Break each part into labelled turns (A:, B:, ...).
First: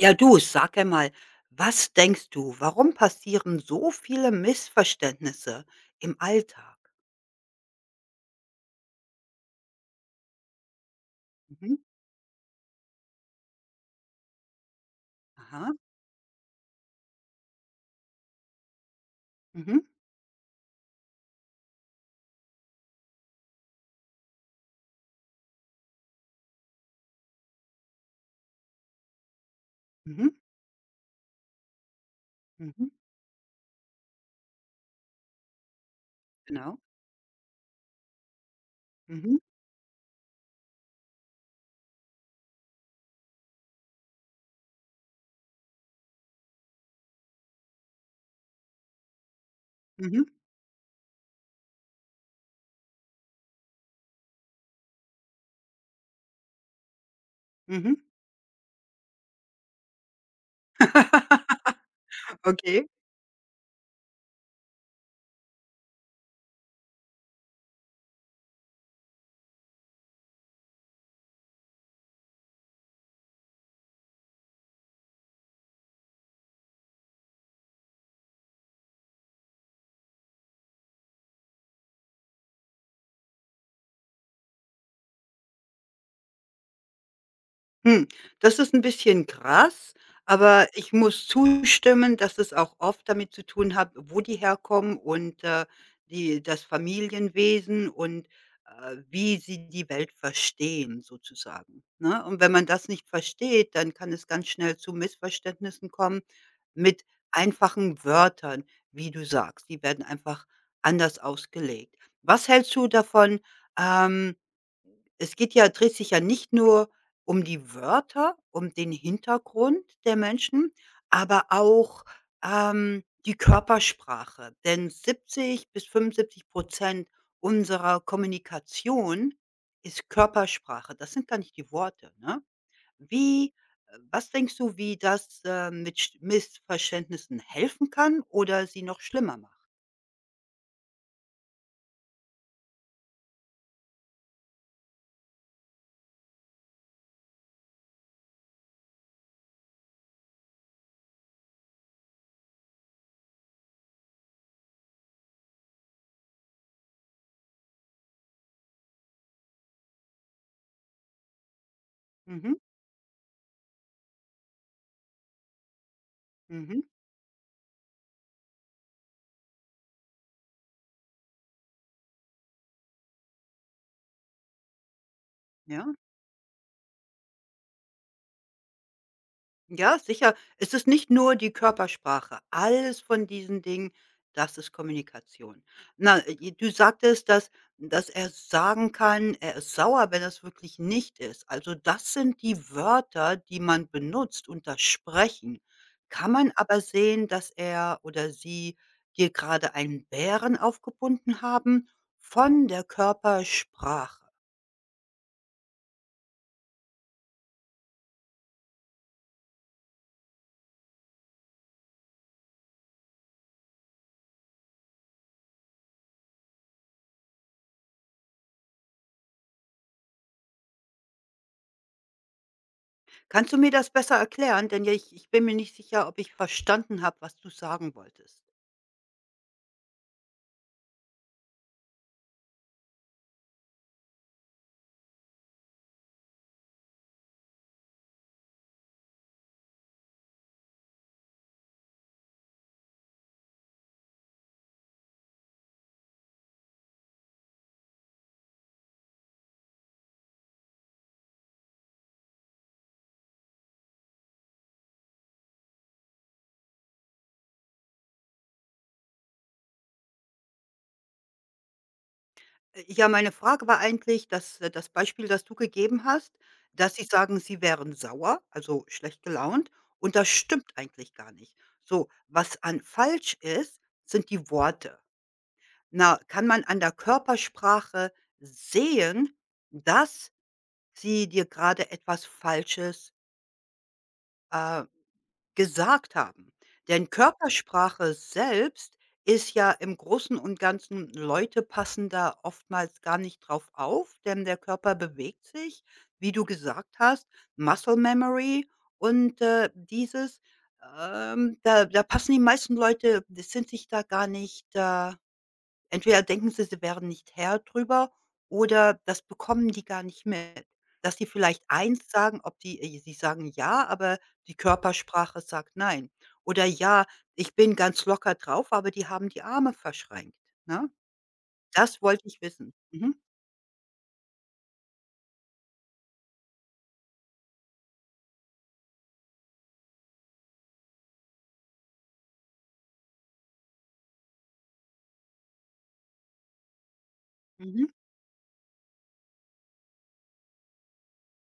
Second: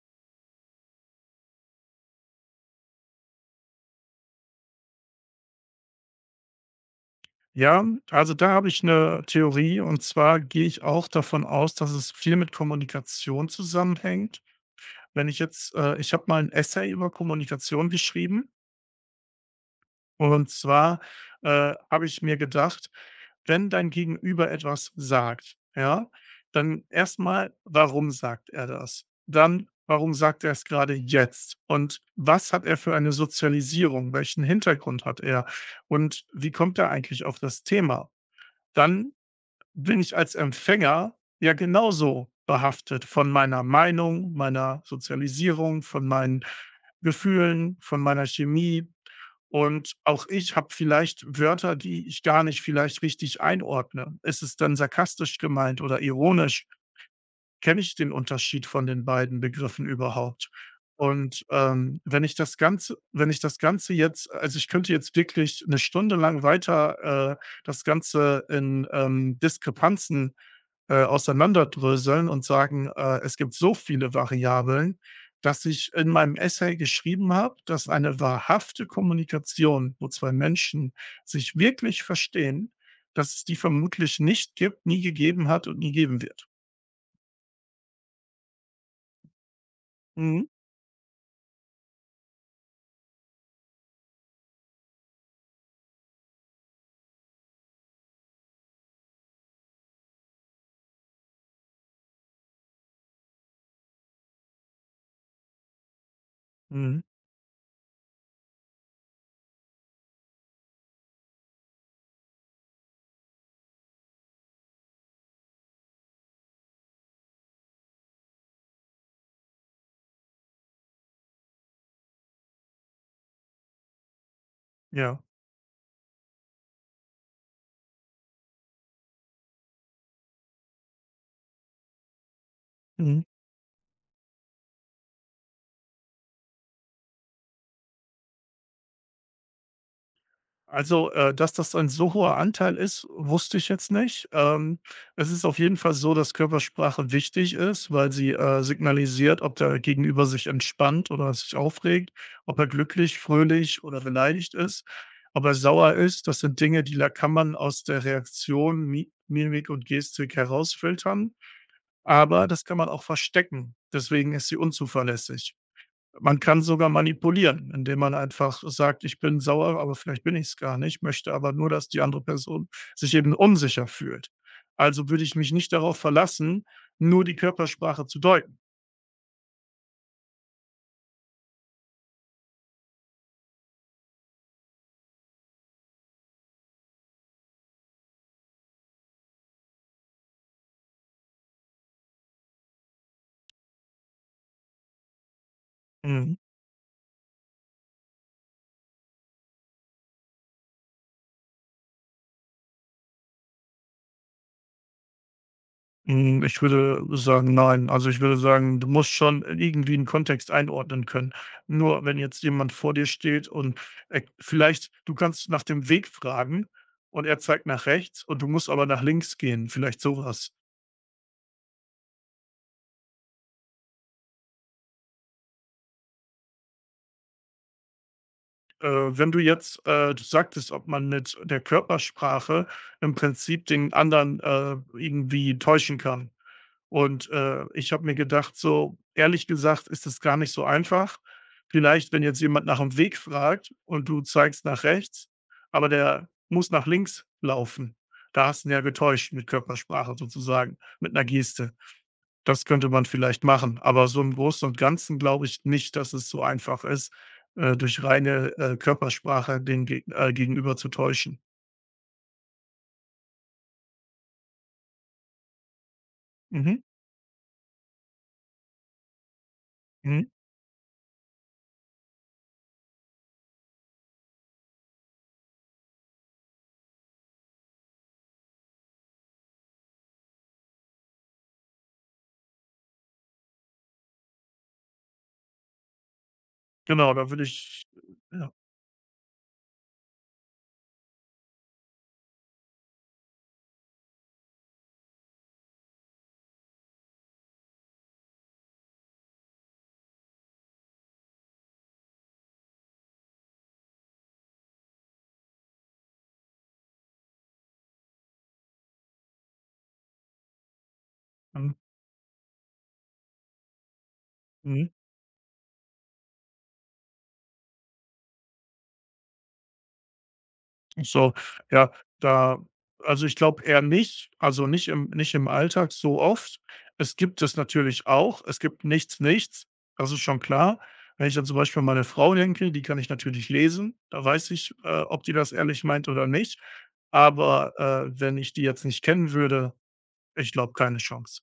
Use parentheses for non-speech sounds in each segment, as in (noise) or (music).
A: Ja, du, sag einmal, was denkst du, warum passieren so viele Missverständnisse im Alltag?
B: Ja, also da habe ich eine Theorie und zwar gehe ich auch davon aus,
A: Mhm.
B: dass es viel mit Kommunikation zusammenhängt. Wenn ich
A: Aha.
B: jetzt Ich habe mal 'n Essay über Kommunikation geschrieben
A: Mhm.
B: und zwar, habe ich mir gedacht, wenn dein Gegenüber etwas sagt, ja, dann erstmal, warum sagt er das? Dann, warum
A: Mhm.
B: sagt er es gerade jetzt? Und was hat er
A: Mhm.
B: für eine Sozialisierung? Welchen Hintergrund hat er? Und wie kommt
A: Genau.
B: er eigentlich auf das Thema? Dann
A: Mhm.
B: bin ich als Empfänger ja genauso behaftet von meiner Meinung, meiner Sozialisierung, von meinen Gefühlen, von meiner Chemie. Und
A: Mhm.
B: auch ich habe vielleicht Wörter, die ich gar nicht vielleicht richtig einordne. Ist es dann sarkastisch gemeint oder ironisch? Kenne ich
A: Mhm.
B: den Unterschied von den beiden Begriffen überhaupt? Wenn ich
A: (laughs)
B: das
A: Okay.
B: Ganze wenn ich das Ganze jetzt also, ich könnte jetzt wirklich eine Stunde lang weiter, das Ganze in Diskrepanzen, auseinanderdröseln und sagen, es gibt so viele Variablen, dass ich in meinem Essay geschrieben habe, dass eine wahrhafte Kommunikation, wo 2 Menschen sich wirklich verstehen, dass es die vermutlich nicht gibt, nie gegeben hat und nie geben wird.
A: Hm, das ist ein bisschen krass,
B: Mhm.
A: aber ich muss zustimmen, dass es auch oft damit zu tun hat, wo die herkommen und die das Familienwesen und wie sie die Welt verstehen sozusagen, ne? Und wenn man das nicht versteht, dann kann es ganz schnell zu Missverständnissen kommen
B: Mhm.
A: mit einfachen Wörtern, wie du sagst. Die werden einfach anders ausgelegt. Was hältst du davon, ähm es geht ja dreht sich ja nicht nur um die Wörter, um den Hintergrund der Menschen, aber auch, die Körpersprache. Denn
B: Ja.
A: 70 bis 75 unserer Kommunikation ist Körpersprache. Das sind gar nicht die Worte, ne?
B: Mhm.
A: Wie was denkst du, wie das, mit Sch Missverständnissen helfen kann oder sie noch schlimmer macht?
B: Dass das ein so hoher Anteil ist, wusste ich jetzt nicht. Es ist auf jeden Fall so, dass Körpersprache wichtig ist, weil sie, signalisiert, ob der Gegenüber sich entspannt oder sich aufregt, ob er glücklich, fröhlich oder beleidigt ist, ob er sauer ist. Das sind Dinge, die la kann man aus der Reaktion, Mi Mimik und Gestik herausfiltern, aber
A: Mhm,
B: das kann man auch verstecken. Deswegen ist sie unzuverlässig. Man kann
A: mhm,
B: sogar manipulieren, indem man einfach sagt: „Ich bin sauer, aber vielleicht bin ich es gar nicht, möchte aber nur, dass die andere Person sich eben unsicher fühlt. Also würde ich mich nicht
A: ja.
B: darauf verlassen, nur die Körpersprache zu deuten."
A: Ja, sicher. Es ist nicht nur die Körpersprache. Alles von diesen Dingen, das ist Kommunikation. Na, du sagtest, dass er sagen kann, er ist sauer, wenn er's wirklich nicht ist. Also, das sind die Wörter, die man benutzt und das Sprechen. Kann
B: Mhm.
A: man aber sehen, dass er oder sie dir gerade einen Bären aufgebunden haben? Von der Körpersprache.
B: Hm, ich würde sagen: „Nein." Also, ich würde sagen, du musst schon irgendwie 'n Kontext einordnen können. Nur wenn jetzt jemand vor dir steht und er vielleicht du kannst nach dem Weg fragen und er zeigt nach rechts und du musst aber nach links gehen, vielleicht sowas.
A: Kannst du mir das besser erklären? Denn ja, ich bin mir nicht sicher, ob ich verstanden habe, was du sagen wolltest.
B: Wenn du jetzt, du sagtest, ob man mit der Körpersprache im Prinzip den anderen, irgendwie täuschen kann. Ich habe mir gedacht, so ehrlich gesagt ist das gar nicht so einfach. Vielleicht, wenn jetzt jemand nach dem Weg fragt und du zeigst nach rechts, aber der muss nach links laufen. Da hast du ihn ja getäuscht mit Körpersprache sozusagen, mit einer Geste. Das könnte man vielleicht machen, aber so im Großen und Ganzen glaube ich nicht, dass es so einfach ist, durch reine, Körpersprache den Gegenüber zu täuschen.
A: Ja, meine Frage war eigentlich, dass, das Beispiel, das du gegeben hast,
B: Mhm,
A: dass sie sagen, sie wären sauer, also schlecht gelaunt, und
B: mhm.
A: das stimmt eigentlich gar nicht. So, was an falsch ist, sind die Worte. Na, kann man an der Körpersprache sehen, dass sie dir gerade etwas Falsches, äh, gesagt haben. Denn
B: Genau, da würde ich
A: Körpersprache
B: ja,
A: selbst ist ja im Großen und Ganzen Leute passen da oftmals gar nicht drauf auf, denn der Körper bewegt sich, wie du gesagt hast, Muscle Memory und dieses da passen die meisten Leute die sind sich da gar nicht, Entweder denken sie, sie wären nicht Herr drüber oder das bekommen die gar nicht mit. Dass die vielleicht
B: mhm,
A: eins sagen, ob die sie sagen „ja“, aber die
B: mhm.
A: Körpersprache sagt „nein“ oder „ja, ich bin ganz locker drauf“, aber die haben die Arme verschränkt, ne?
B: So, ja,
A: Das wollte ich
B: da
A: wissen. Mhm,
B: also, ich glaube eher nicht, also, nicht im Alltag so oft. Es gibt es natürlich auch. Es gibt nichts, nichts, das ist schon klar. Wenn ich dann zum Beispiel an meine Frau denke, die kann ich natürlich lesen. Da weiß ich, ob die das ehrlich meint oder nicht.
A: mhm.
B: Aber wenn ich die jetzt nicht kennen würde, ich glaube, keine Chance.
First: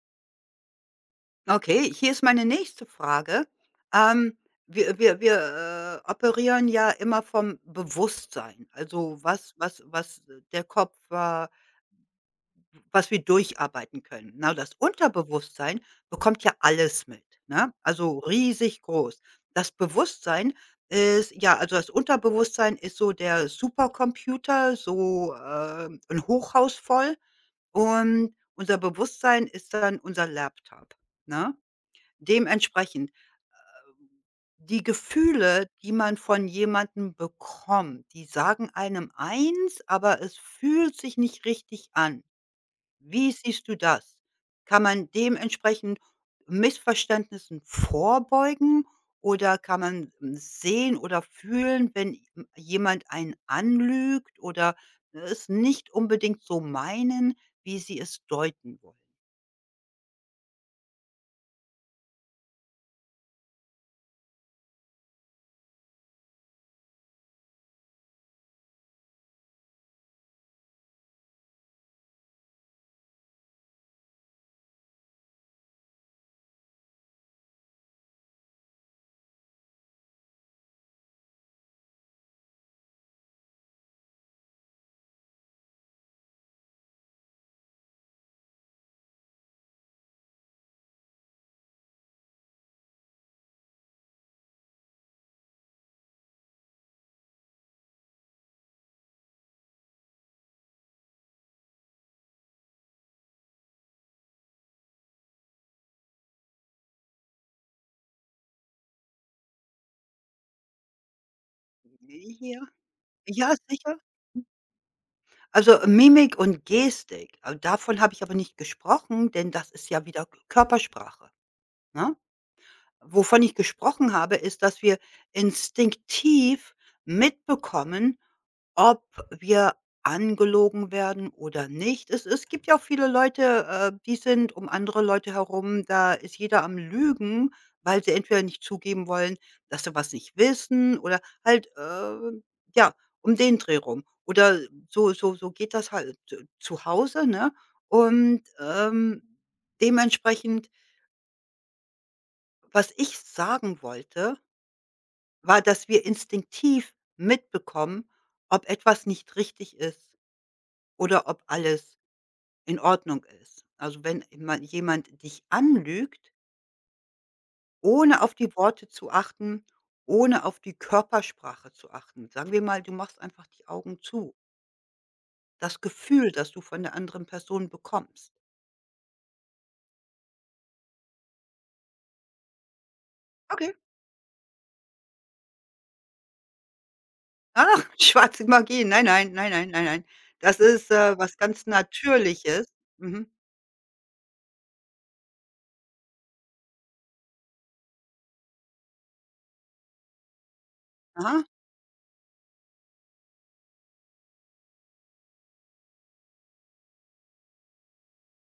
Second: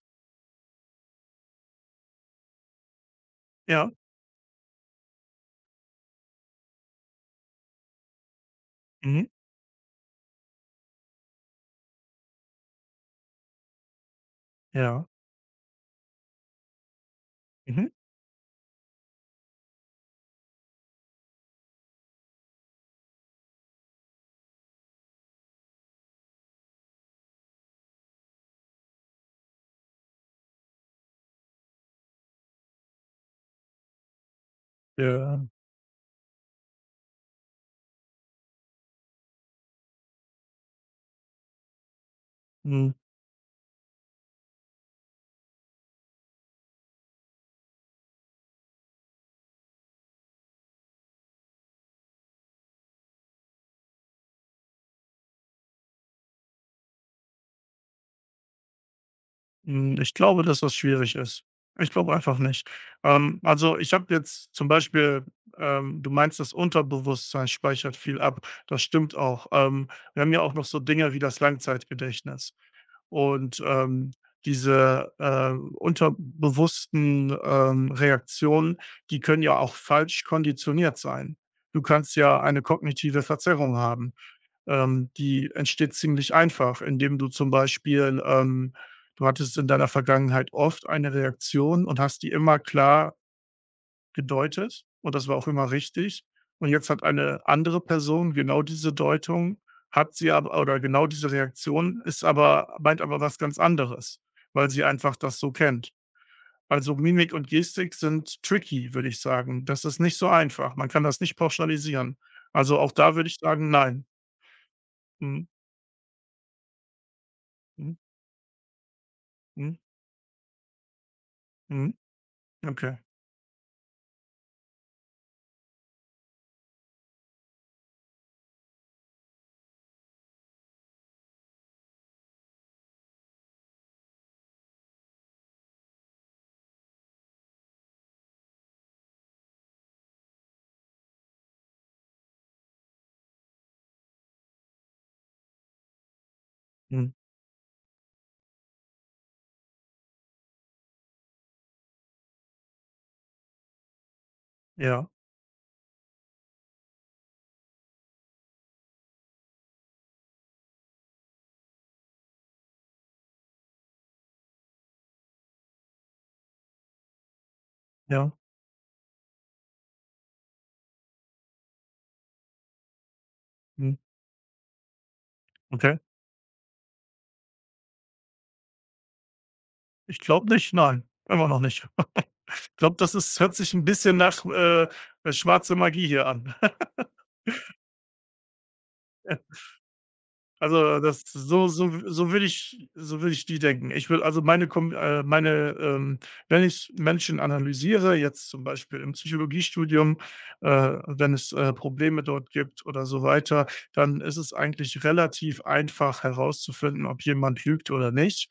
A: Okay, hier ist meine nächste Frage.
B: Ja.
A: Ähm, wir operieren ja immer vom Bewusstsein, also
B: Mhm.
A: was der Kopf, was wir durcharbeiten können. Na, das
B: Ja.
A: Unterbewusstsein bekommt ja alles mit, ne?
B: Mhm.
A: Also, riesig groß. Das Bewusstsein ist ja, also das Unterbewusstsein ist so der Supercomputer, so, 'n Hochhaus voll und unser Bewusstsein ist dann unser Laptop, ne? Dementsprechend, die
B: Ja.
A: Gefühle, die man von jemandem bekommt, die sagen einem eins, aber es fühlt sich nicht richtig an.
B: Mhm.
A: Wie siehst du das? Kann man dementsprechend Missverständnissen vorbeugen oder kann man sehen oder fühlen, wenn jemand einen anlügt oder es nicht unbedingt so meinen, wie sie es deuten wollen?
B: Hm, ich glaube, dass das schwierig ist. Ich glaube einfach nicht. Also, ich habe jetzt zum Beispiel du meinst, das Unterbewusstsein speichert viel ab. Das stimmt auch. Wir haben ja auch noch so Dinge wie das Langzeitgedächtnis. Und diese, unterbewussten, Reaktionen, die können ja auch falsch konditioniert sein. Du kannst ja eine kognitive Verzerrung haben die entsteht ziemlich einfach, indem du zum Beispiel du hattest in deiner Vergangenheit oft eine Reaktion und hast die immer klar gedeutet und das war auch immer richtig. Und jetzt hat eine andere Person genau diese Deutung, hat sie aber oder genau diese Reaktion, ist aber meint aber was ganz anderes, weil sie einfach das so kennt. Also Mimik und Gestik sind tricky, würde ich sagen. Das ist nicht so einfach. Man kann das nicht pauschalisieren.
A: Ja,
B: Also auch da würde ich
A: ja,
B: sagen,
A: sicher.
B: nein. Mhm.
A: Also, Mimik und Gestik,
B: Mhm.
A: davon habe ich aber nicht gesprochen, denn das
B: Mhm.
A: ist ja wieder Körpersprache,
B: Mhm,
A: ne?
B: okay.
A: Wovon ich gesprochen habe, ist, dass wir instinktiv mitbekommen, ob wir angelogen werden oder nicht. Es gibt ja auch viele Leute, die sind um andere Leute herum, da ist jeder am Lügen, weil sie entweder nicht zugeben wollen, dass sie was nicht wissen oder halt, ja, um den Dreh rum. Oder so geht das halt z zu
B: Mhm.
A: Hause, ne? Und, dementsprechend was ich sagen wollte
B: Ja,
A: war, dass wir instinktiv mitbekommen, ob etwas nicht richtig ist oder ob alles in Ordnung ist. Also, wenn man jemand dich anlügt, ohne
B: ja.
A: auf die Worte zu achten, ohne auf die Körpersprache zu achten. Sagen wir mal, du machst einfach die
B: Mhm,
A: Augen zu. Das
B: okay.
A: Gefühl, das du von der anderen Person bekommst.
B: Ich glaube nicht, nein, immer noch nicht. (laughs) Ich glaube, das ist hört sich
A: Okay.
B: ein bisschen nach, äh, Magie hier an. (laughs)
A: Ach, (laughs) schwarze Magie. Nein, nein, nein, nein, nein, nein. Das ist,
B: Also, das
A: was ganz
B: so würde
A: Natürliches.
B: ich so
A: Mhm.
B: würde ich die denken. Ich würde also meine Kom meine, wenn ich Menschen analysiere, jetzt zum Beispiel im Psychologiestudium, wenn
A: Aha.
B: es, Probleme dort gibt oder so weiter, dann ist es eigentlich relativ einfach herauszufinden, ob jemand lügt oder nicht.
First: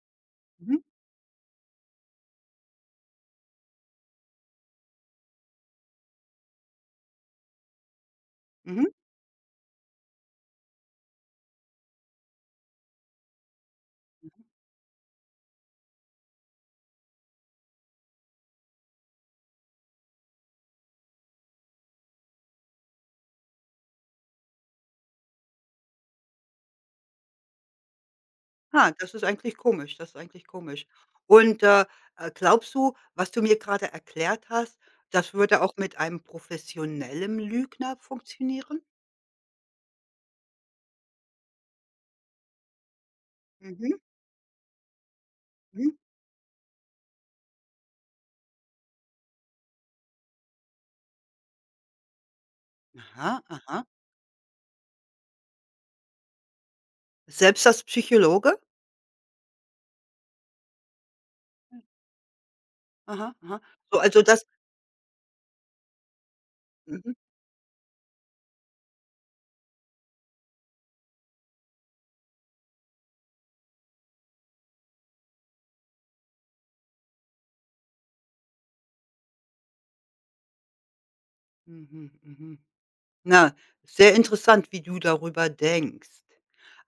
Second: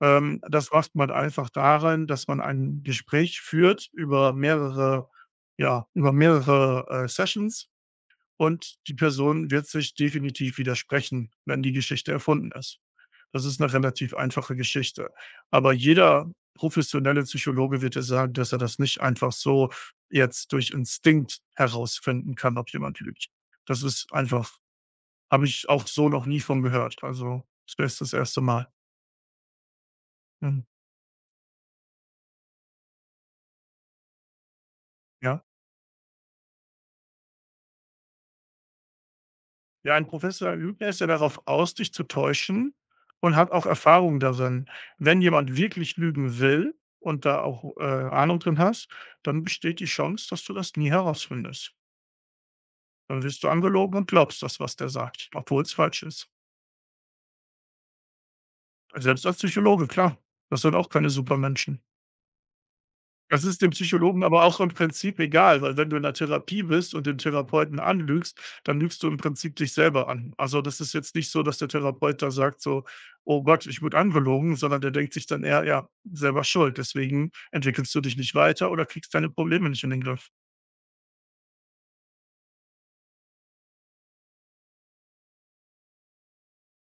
B: Das
A: Mhm.
B: macht man einfach daran, dass man ein Gespräch führt über mehrere ja, über mehrere, Sessions. Und
A: Mhm.
B: die Person wird sich definitiv widersprechen, wenn die Geschichte erfunden ist. Das ist eine relativ einfache Geschichte. Aber jeder professionelle Psychologe wird dir sagen, dass er das nicht einfach so jetzt durch Instinkt herausfinden kann, ob jemand lügt. Das ist einfach habe ich auch so noch nie von gehört. Also, ist jetzt das erste Mal.
A: Ah, das ist eigentlich komisch, das ist eigentlich
B: Mhm.
A: komisch. Und, glaubst du, was du mir gerade erklärt hast, das
B: Ja.
A: würde auch mit einem professionellen Lügner funktionieren?
B: Ja, ein professioneller Lügner ist ja darauf aus, dich zu täuschen und hat auch
A: Mhm,
B: Erfahrung darin. Wenn jemand
A: mhm.
B: wirklich lügen will und da auch Ahnung drin hast, dann besteht die Chance, dass du das nie herausfindest. Dann
A: Aha,
B: wirst du
A: aha.
B: angelogen und glaubst das, was der sagt, obwohl es falsch ist.
A: Selbst als Psychologe?
B: Selbst als Psychologe, klar. Das sind auch keine Supermenschen.
A: Aha,
B: Das
A: aha.
B: ist dem
A: So, also
B: Psychologen
A: das
B: aber auch im Prinzip egal, weil wenn du in der Therapie bist und
A: mhm,
B: den Therapeuten anlügst, dann lügst du im Prinzip dich selber an. Also, das ist jetzt nicht so, dass der Therapeut da sagt so: „Oh Gott, ich wurde angelogen", sondern der denkt sich dann eher: „Ja, selber schuld, deswegen entwickelst du dich nicht weiter oder kriegst deine Probleme nicht in den Griff."
A: mhm, mhm. Mhm. Na, sehr interessant, wie du darüber denkst.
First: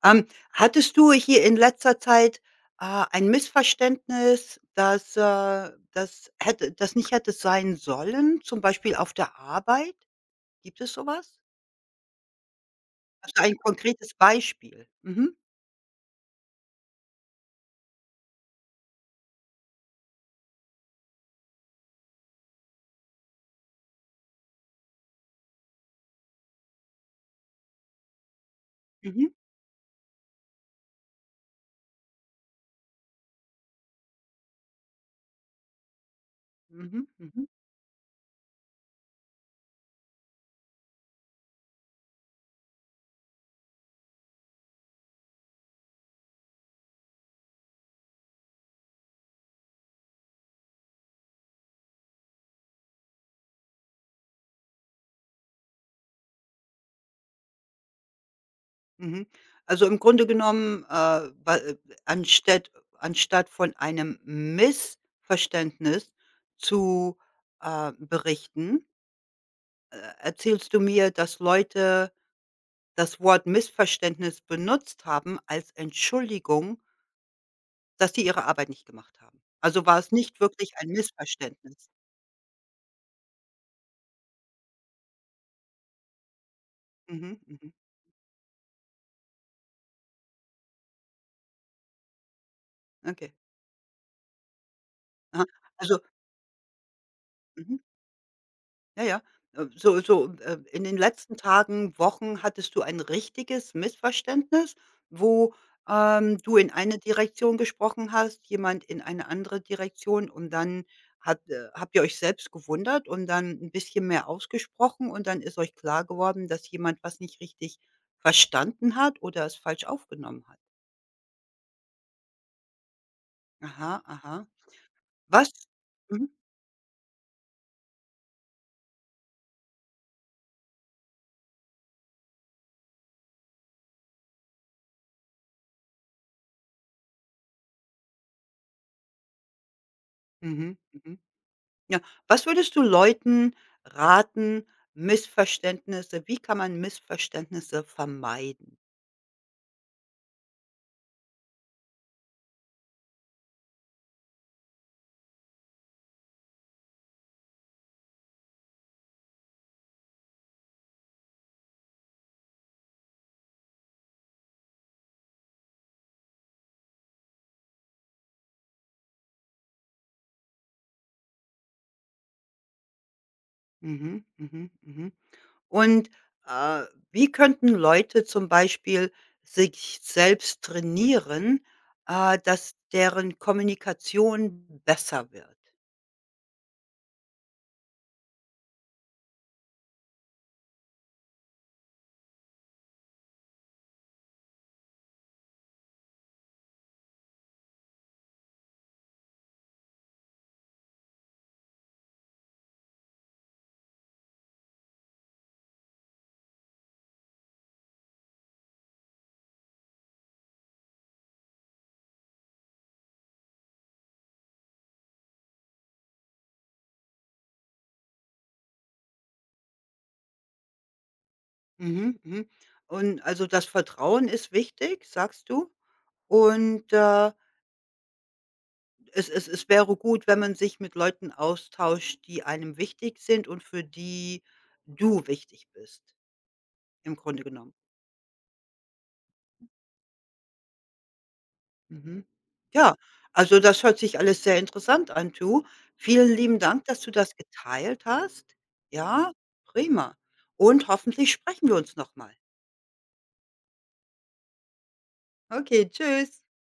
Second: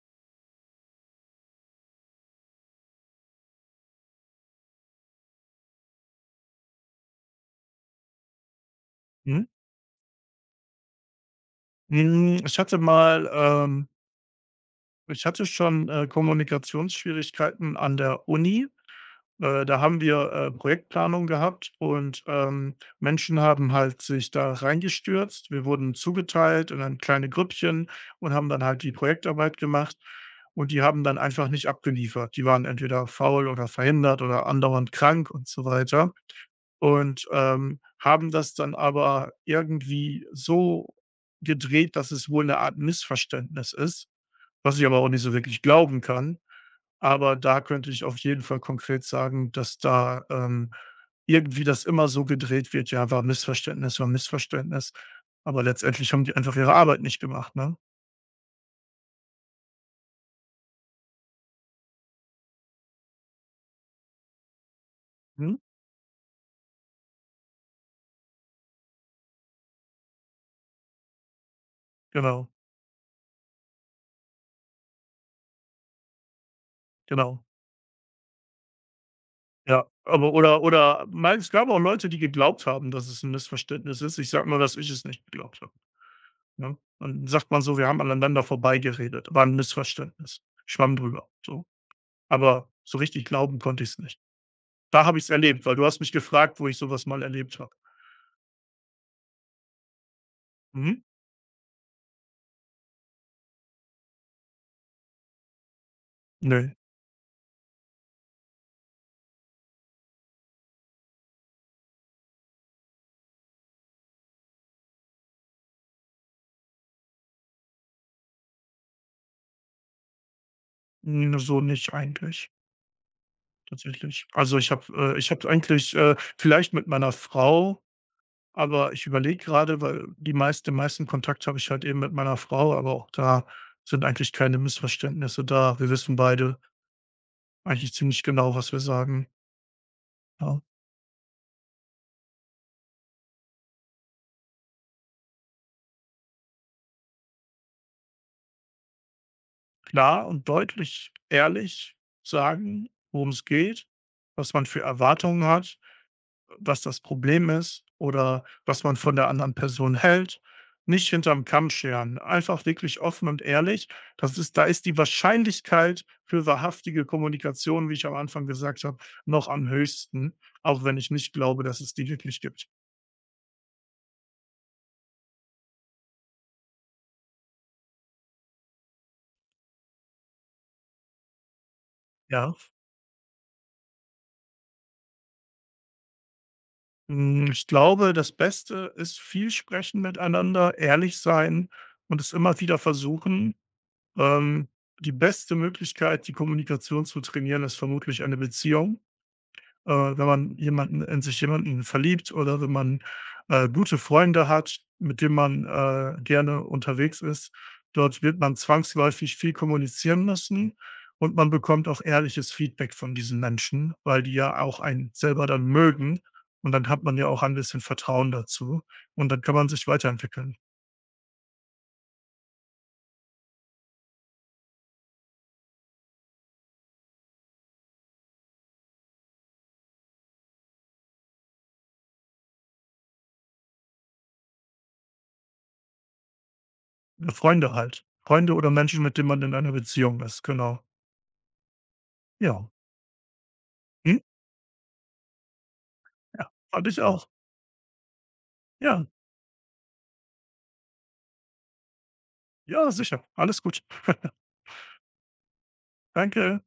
A: Ähm, hattest du hier in letzter Zeit, ein Missverständnis, das, das hätte das nicht hätte sein sollen, zum Beispiel auf der
B: Mhm.
A: Arbeit? Gibt es sowas?
B: Hm, ich hatte mal,
A: Hast du ein
B: ähm
A: konkretes Beispiel?
B: Ich
A: Mhm,
B: hatte schon, Kommunikationsschwierigkeiten an der Uni. Da haben wir, Projektplanung gehabt und, Menschen haben halt sich da reingestürzt. Wir wurden zugeteilt in ein kleine Grüppchen und haben dann halt die
A: mhm,
B: Projektarbeit gemacht und die haben dann einfach nicht abgeliefert. Die waren entweder faul oder verhindert oder andauernd krank und so weiter
A: mhm,
B: und,
A: mhm,
B: haben das dann aber irgendwie so gedreht, dass es wohl eine Art Missverständnis ist was ich aber auch nicht so wirklich glauben kann. Aber da könnte ich auf jeden Fall konkret sagen, dass da, irgendwie das immer so gedreht wird: „Ja, war Missverständnis, war Missverständnis." Aber letztendlich haben die einfach ihre Arbeit nicht gemacht, ne?
A: mhm. Also, im Grunde genommen, wa anstatt von einem
B: Mhm,
A: Missverständnis zu, berichten, erzählst du mir, dass Leute
B: genau,
A: das Wort Missverständnis benutzt haben als Entschuldigung,
B: genau.
A: dass sie ihre Arbeit nicht gemacht haben. Also,
B: Ja,
A: war es
B: aber
A: nicht
B: oder
A: wirklich ein
B: oder nein, es gab auch
A: Missverständnis?
B: Leute, die geglaubt haben, dass es ein Missverständnis ist. Ich sage nur, dass ich es nicht geglaubt habe, ne? Dann
A: Mhm,
B: sagt man
A: mhm.
B: so: „Wir haben aneinander vorbeigeredet. War ein Missverständnis. Schwamm drüber", so. Aber so richtig
A: Okay.
B: glauben konnte ich es nicht. Da habe ich's
A: Aha.
B: erlebt, weil du
A: Also
B: hast mich gefragt, wo ich so was mal erlebt habe.
A: mhm. Ja, ja. So in den
B: Mhm.
A: letzten Tagen, Wochen hattest du ein richtiges Missverständnis, wo, du in
B: Ne,
A: eine Direktion gesprochen hast, jemand in eine andere Direktion und dann hat habt ihr euch selbst gewundert und dann ein bisschen mehr ausgesprochen und dann ist euch klar geworden, dass jemand was nicht richtig verstanden hat oder es falsch aufgenommen hat.
B: n so nicht eigentlich,
A: Aha,
B: tatsächlich.
A: aha.
B: Also, ich habe
A: Was
B: eigentlich,
A: mhm,
B: vielleicht mit meiner Frau, aber ich überlege grade, weil die meist den meisten Kontakt habe ich halt eben mit meiner Frau, aber auch da sind eigentlich keine Missverständnisse da. Wir wissen beide eigentlich ziemlich genau, was wir sagen. Ja.
A: mhm, mhm. Ja. Was würdest du Leuten raten, Missverständnisse wie kann man Missverständnisse vermeiden?
B: Klar und deutlich ehrlich sagen, worum's geht, was man für Erwartungen hat. Was das Problem ist oder was man von der anderen Person hält, nicht hinterm Kamm scheren. Einfach wirklich offen und ehrlich. Das ist, da ist die Wahrscheinlichkeit für wahrhaftige Kommunikation, wie ich am Anfang gesagt habe, noch am höchsten, auch wenn ich nicht glaube, dass es die wirklich gibt.
A: Mhm, mhm, mhm. Und, äh, wie könnten Leute zum Beispiel sich selbst trainieren,
B: Ja.
A: dass deren Kommunikation besser wird?
B: Hm, ich glaube, das Beste ist viel sprechen miteinander, ehrlich sein und es immer wieder versuchen. Ähm, Die beste Möglichkeit, die Kommunikation zu trainieren, ist vermutlich eine Beziehung wenn man jemanden in sich jemanden verliebt oder wenn man, gute Freunde hat, mit denen man, gerne unterwegs ist. Dort wird man zwangsläufig viel kommunizieren müssen und man bekommt auch ehrliches Feedback von diesen Menschen, weil die ja auch einen selber dann mögen und dann hat man ja auch ein bisschen Vertrauen dazu und dann kann man sich weiterentwickeln.
A: Mhm, mhm. Und also das Vertrauen ist wichtig, sagst du. Und, Es es wäre gut, wenn man sich mit Leuten austauscht, die einem wichtig sind und für die du wichtig bist, im
B: Ja,
A: Grunde genommen.
B: Freunde halt. Freunde oder Menschen, mit denen man in einer Beziehung ist, genau.
A: Mhm.
B: Ja.
A: Ja, also das hört
B: Hm?
A: sich alles sehr interessant an, du. Vielen
B: Ja,
A: lieben Dank,
B: fand
A: dass
B: ich
A: du
B: auch.
A: das geteilt hast.
B: Ja,
A: Ja, prima. Und hoffentlich sprechen wir uns nochmal.
B: ja, sicher. Alles gut.
A: Okay,
B: (laughs)
A: tschüss.
B: Danke.